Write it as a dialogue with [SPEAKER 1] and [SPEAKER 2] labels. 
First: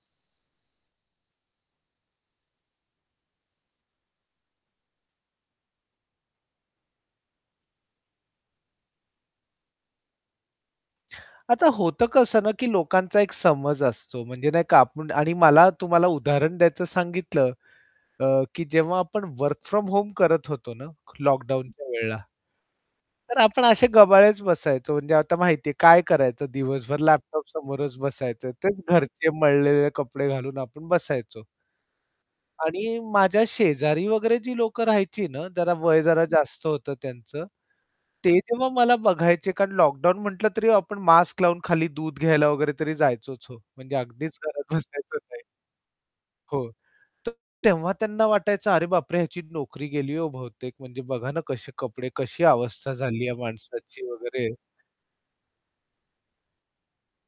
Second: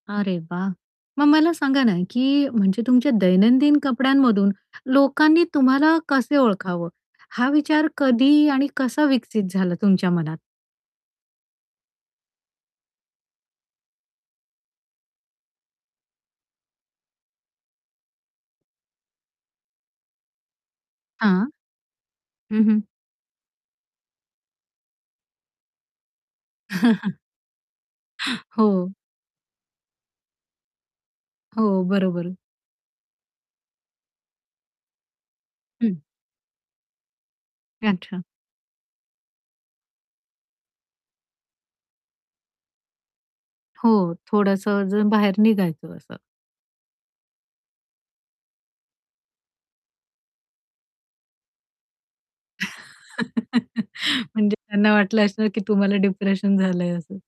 [SPEAKER 1] अरे वाह! मग मला सांगा ना की म्हणजे तुमच्या दैनंदिन कपड्यांमधून लोकांनी तुम्हाला कसं ओळखावं? हा विचार कधी आणि कसा विकसित झाला तुमच्या मनात?
[SPEAKER 2] आता होतं कसं ना की लोकांचा एक समज असतो म्हणजे नाही का आपण आणि मला तुम्हाला उदाहरण द्यायचं सांगितलं अ, की जेव्हा आपण वर्क फ्रॉम होम करत होतो ना लॉक
[SPEAKER 1] हां.
[SPEAKER 2] डाउनच्या वेळेला
[SPEAKER 1] हं, हं.
[SPEAKER 2] तर आपण असे गबाळेच बसायचो म्हणजे आता माहिती आहे काय करायचं दिवसभर लॅपटॉप समोरच बसायचंय तेच
[SPEAKER 1] हो.
[SPEAKER 2] घरचे मळलेले कपडे घालून आपण बसायचो.
[SPEAKER 1] हो, बरोबर.
[SPEAKER 2] आणि माझ्या शेजारी वगैरे जी लोक राहायची ना जरा वय
[SPEAKER 1] हं.
[SPEAKER 2] जरा जास्त होतं त्यांचं,
[SPEAKER 1] अच्छा.
[SPEAKER 2] ते तेव्हा मला बघायचे कारण लॉकडाउन म्हटलं तरी आपण मास्क लावून खाली दूध घ्यायला वगैरे तरी जायचोच हो,
[SPEAKER 1] हो,
[SPEAKER 2] म्हणजे अगदीच घरात
[SPEAKER 1] थोडंसं जर
[SPEAKER 2] बसायचो
[SPEAKER 1] बाहेर
[SPEAKER 2] नाही.
[SPEAKER 1] निघायचं असं.
[SPEAKER 2] हो, तर तेव्हा त्यांना वाटायचं अरे बापरे! ह्याची नोकरी गेली हो बहुतेक, म्हणजे बघा ना कसे कपडे कशी अवस्था झाली या माणसाची वगैरे.
[SPEAKER 1] म्हणजे त्यांना वाटलं असणार की तुम्हाला डिप्रेशन झालंय असं.